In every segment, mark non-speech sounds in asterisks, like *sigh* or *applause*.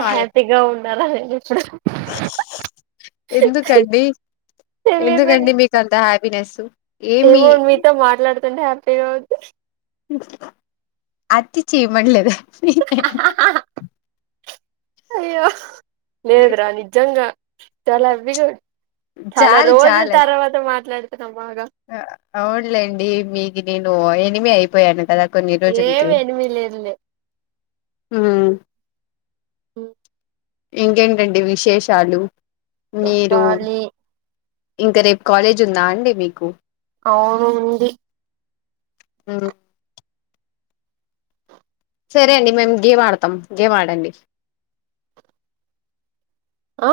hi హ్యాపీగా ఉండాలళ ఇప్పుడ ఎందుకండి తెలియదని ఎందుకండి మీకు అంత హ్యాపీనెస్ ఏమి తంట హపీగా ఉంది అతి చెయమడిలేద అయ్యో లేద్రా నిజంగా చాలా బిగా చాలా చాలు రోజుల చాలు అది తర్వాత మాట్లాడు అవునులేండి మీకు నేను ఎనిమి అయిపోయాను కదా కొన్నిరోజులు కి ఏమి ఎనిమి లేదులే మ్మ్ ఇంకేంటండి విశేషాలు మీరు చెప్పాలి ఇంకా రేపు కాలేజ్ ఉందా అండి మీకు అవును ఉంది ఎవరు సరే అండి మేము గేమ్ ఆడతాం గేమ్ ఆడండి ఆ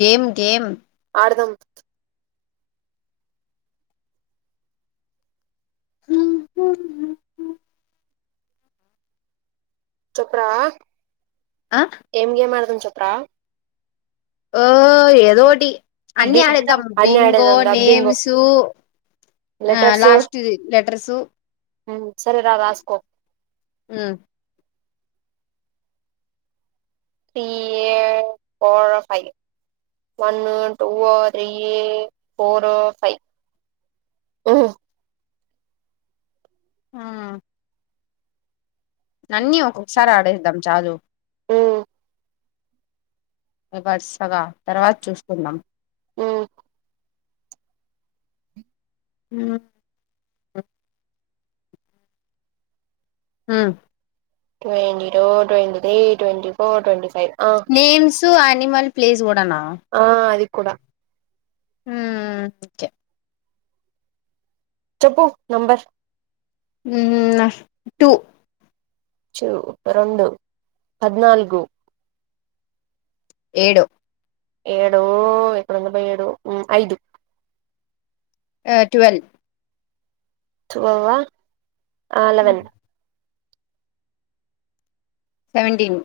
గేమ్ గేమ్ ఆడదాం చొప్రా ఆ ఏం గేమ్ ఆడదాం చోప్రా ఓ ఏదోటి అన్ని ఆడేద్దాము అన్ని బింగో ఆడేదందా బింగో నేమ్సు ఆ లాస్ట్ ది లెటర్స్ ఆ సరే రా రాస్కో P A four five one two three four five మ్మ్ ఆ అన్నీ ఒక్కొక్కసారి ఆడేద్దాం చాలు వరసగా తర్వాత చూసుకుందాం మ్మ్ ఉనా అవును twenty two twenty three twenty four twenty five ఆ నేమ్స్ అనిమల్ ప్లేస్ కూడానా ఆ అది కూడా మ్మ్ ఓకే చెప్పు నెంబర్స్ ఉమ్నా టూ టూ రెండు పద్నాల్గు ఏడు ఏడు ఇక్కడ ఉందబ్బా ఏడు మ్మ్ ఐదు ఆ ట్వల్వ్ టువ్వ అళ్ళాదాని సెవెంటీన్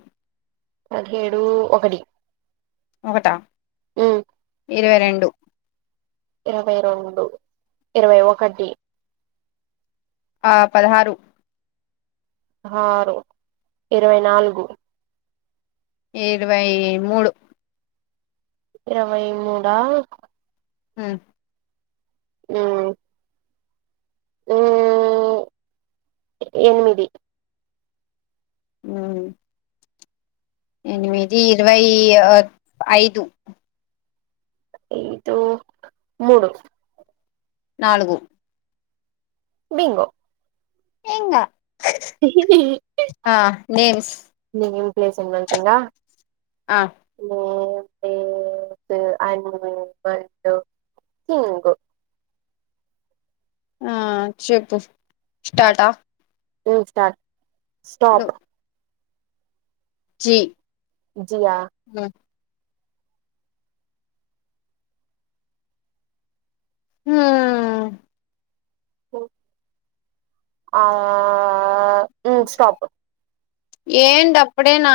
పదిహేడు ఒకటి ఒకటా ఇరవై రెండు ఇరవై రెండు ఇరవై ఒకటి ఆ పదహారు ఆరు ఇరవై నాలుగు ఇరవై మూడు ఇరవై మూడా హ్మ్ మూడు మ్మ్ ఎనిమిది అ ఎనిమిది ఇరవై ఐదు ఐదు మూడు నాలుగు బింగో ఏంగా నేమ్స్ నీ ఇం ప్లే సింబల్ కింద నో పండు సింకు ఆ చెప్పు స్టాటా స్టాట్ స్టాప్ జీ జియా హ ఆ స్టాపు ఏంటి అప్పుడేనా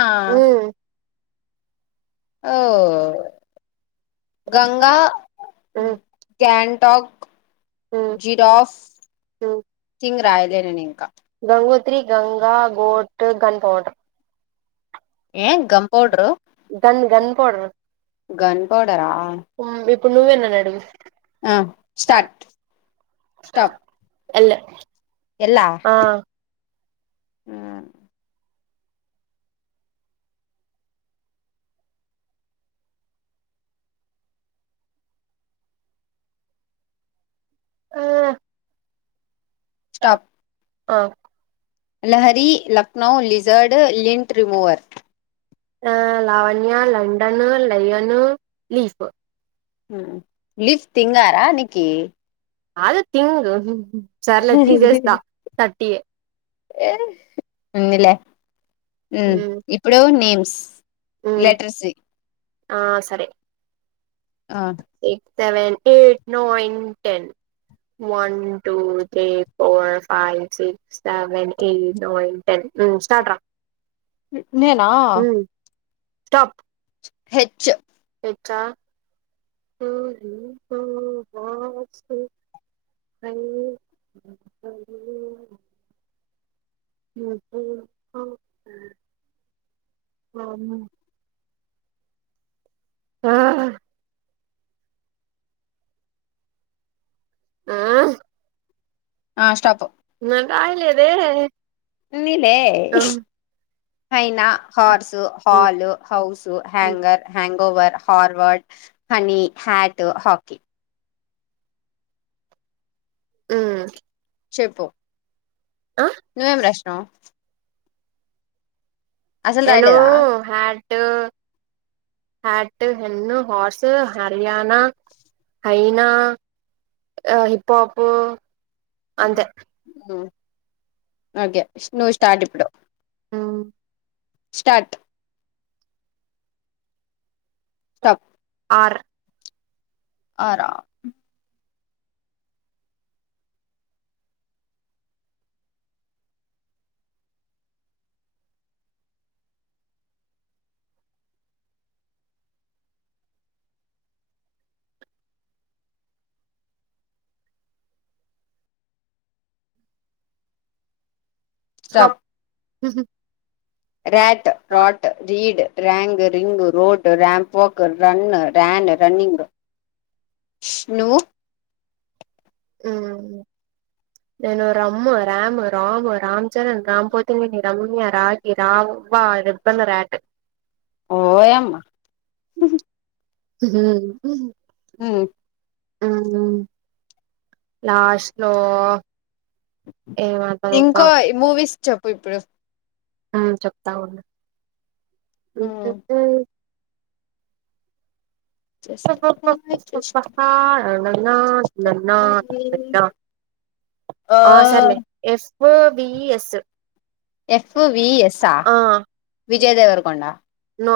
ఓ గంగా ఉమ్ గ్యాన్టాక్ ఉమ్ జిరాఫ్ ఉమ్ థింగ్ రాయలే నేను ఇంకా Gangotri Ganga goat gun powder ఏ gum powder gun gun powder gun పౌడరా నువ్వే నన్ను నడుగు స్టాట్ స్టాప్ ఆ ఆ ఆ ఆ Lahari Lucknow lizard lint remover ఆ లావణ్య లండన్ లయను లీఫ్ లిఫ్ట్ తింగారా అనీకి అద తింగ్ సర్లే తీసేస్తా థర్టీ ఏ ఉన్ని లే ఇప్పుడు నేమ్స్ లెటర్సీ ఆ సరే ఆ six seven eight nine ten one two three four five six seven eight nine ten ఉ స్టాట్ రా నేనా స్టప్ హెచ్చు ట్ర లవర్స్ కు ఫైన్ నువ్వు ఎపుడు చెప్పావ్ బాగున్న ఆ ఆ ఆ స్టాపు నాకు రాయలేదే ఇలే మ్మ్ పైన హార్సు హల్ హౌస్ హ్యాంగర్ హ గోవర్ హార్వడ్ హనీ హ్యాట్ హాకీ ఆ చెప్పు నువ్వేం రాసినవ్ నేను రాయలేదా హ్యాట్ హ్యాట్ హన్ను హార్సు హర్యానా హైనా ఆ హిప్పోప్ ఓకే నువ్వు స్టార్ట్ ఇప్పుడు స్టార్ట్ స్టాప్ ఆరు ఆరా స్ స్టాప్ ఉహు రాట్ రాడ్ రీడ్ రయాంగ్ రింగ్ రోడ్ రయాంప్ వక్ రన్ రయాన్ రన్నింగ్ స్ను మ్మ్ నేను రమ్ రాము రాము రామ్ చరణ్ రామ్ పోతినేని రమ్య రాగి రావవా రెబ్బెన రాట్ ఓయమ్మ ఆ ఆ ఆ లాస్ట్ లో ఏమంటదబ్బా ఇంకో మూవీస్ చెప్పు ఇప్పుడు ఆ చెప్తా ఉండి జస్ట్ జస్ట్ న న ఓ ఆ సరలే ఎఫ్ బిఎస్ ఎఫ్ విఎస్ఆ విజయదేవర కొండా నో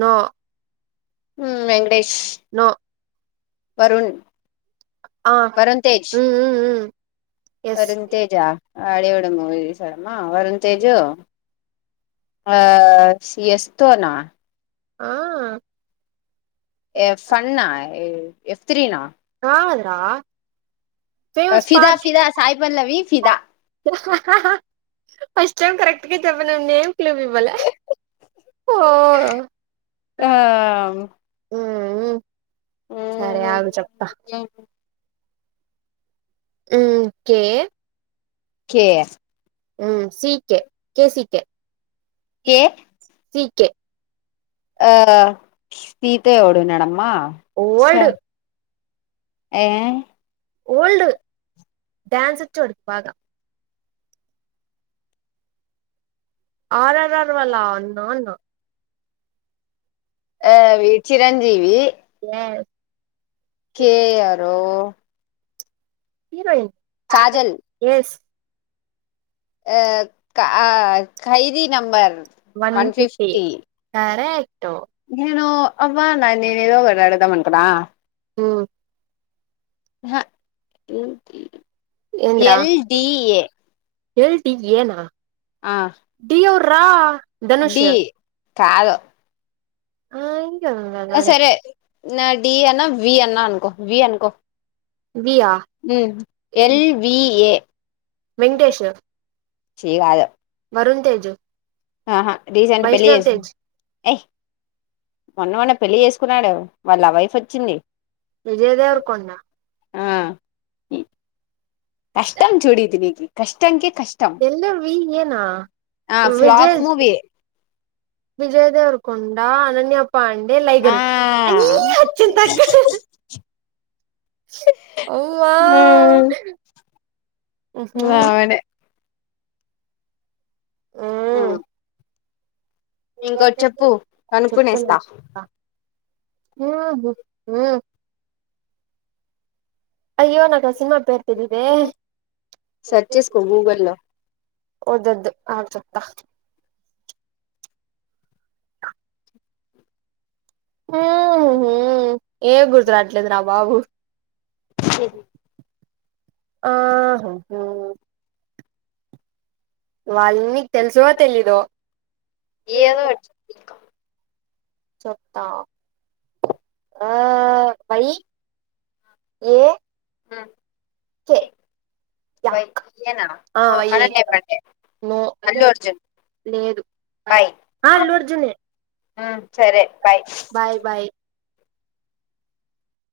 నో ఉమ్ వెంకటేష్ నో వరుణ్ ఆ వరుణ్ తేజ్ ఉమ్ ఉమ్ ఉమ్ ఎస్ వాడెవడో మూవీ తీశాడు ఆ వరుణ్ తేజు ఆ ఎస్ తోనా ఆ ఆ ఎఫ్ ఫన్నా ఎఫ్ త్రీ నా కాదు రా ఫిదా ఫిదా సాయి పల్లవి ఫిదా ఫస్ట్ టైమ్ అప్పటికి చెప్పనంది క్లూ ఇవ్వాల ఫో ఆ ఉమ్ సరే ఆగు చెప్తా కే కేే ఉ సీకె కేసికె కె కె ఆ సీతో ఏవుడున్నడమ్మ ఓల్డ్ ఏ ఓల్డు డాన్స్ వచ్చు వాడికి భాగ ఆరర్ వాళ్ళ నాన్న ఆవి చిరంజీవి ఎస్ కేయారు హీరోయిన్ చాజల్ ఎస్ ఆ Khaidi number one fifty correct నేను అవ్వల నేను ఏదో ఒకటీ అడుగుతానను కదా ఉ ఏందిరా ఎల్డిఏ ఎల్ డి ఎన ఆ *unintelligible* ధనుష్ డి కాదు ఆ ఇంకెవరు ఉన్నారు సరే డి అన్న వి అన్నా అనుకో వి అనుకో V yeah L V A Venkatesh చీ కాదు వరుణ్ తేజు ఆహా రీసెంట్ పెళ్లి *unintelligible* మొన్న మొన్న పెళ్లి చేసుకున్నాడు వాళ్ళ ఆ వైఫ్ వచ్చింది విజయ్ దేవర కొండ ఆ కష్టాం చూడు ఇది నీకి *unintelligible* ఎల్ వి ఏనా ఆ Vijay flop movie Vijay Deverakonda Ananya పండే ఆ లైగర్ వావ్ వాడే ఉ ఉమ్ ఇంకోటి చెప్పు కనుకునేస్త ఆ అయ్యో నాకి ఆ సినిమా పేరు తెలీదే సెర్చ్ చేసుకో గూగుల్లో ఓదద్దు ఆగు చెప్త ఎం గుర్తు రాట్లేదు ర బాబు స ఆ వద్దు వాళ్ళ నీకు తెలుసువో తెలీదో ఏదో ఒకటి చెప్పు చెప్తా ఆ వనీ ఏ మ్ చె ఎ క్ ఈయేనా ఆ ఏ అనండే పండే నో అల్లు హెల్తి అర్జున్ లేదు బాయ్ అ అల్లు అర్జునే అ సరే బై బాయ్ బాయ్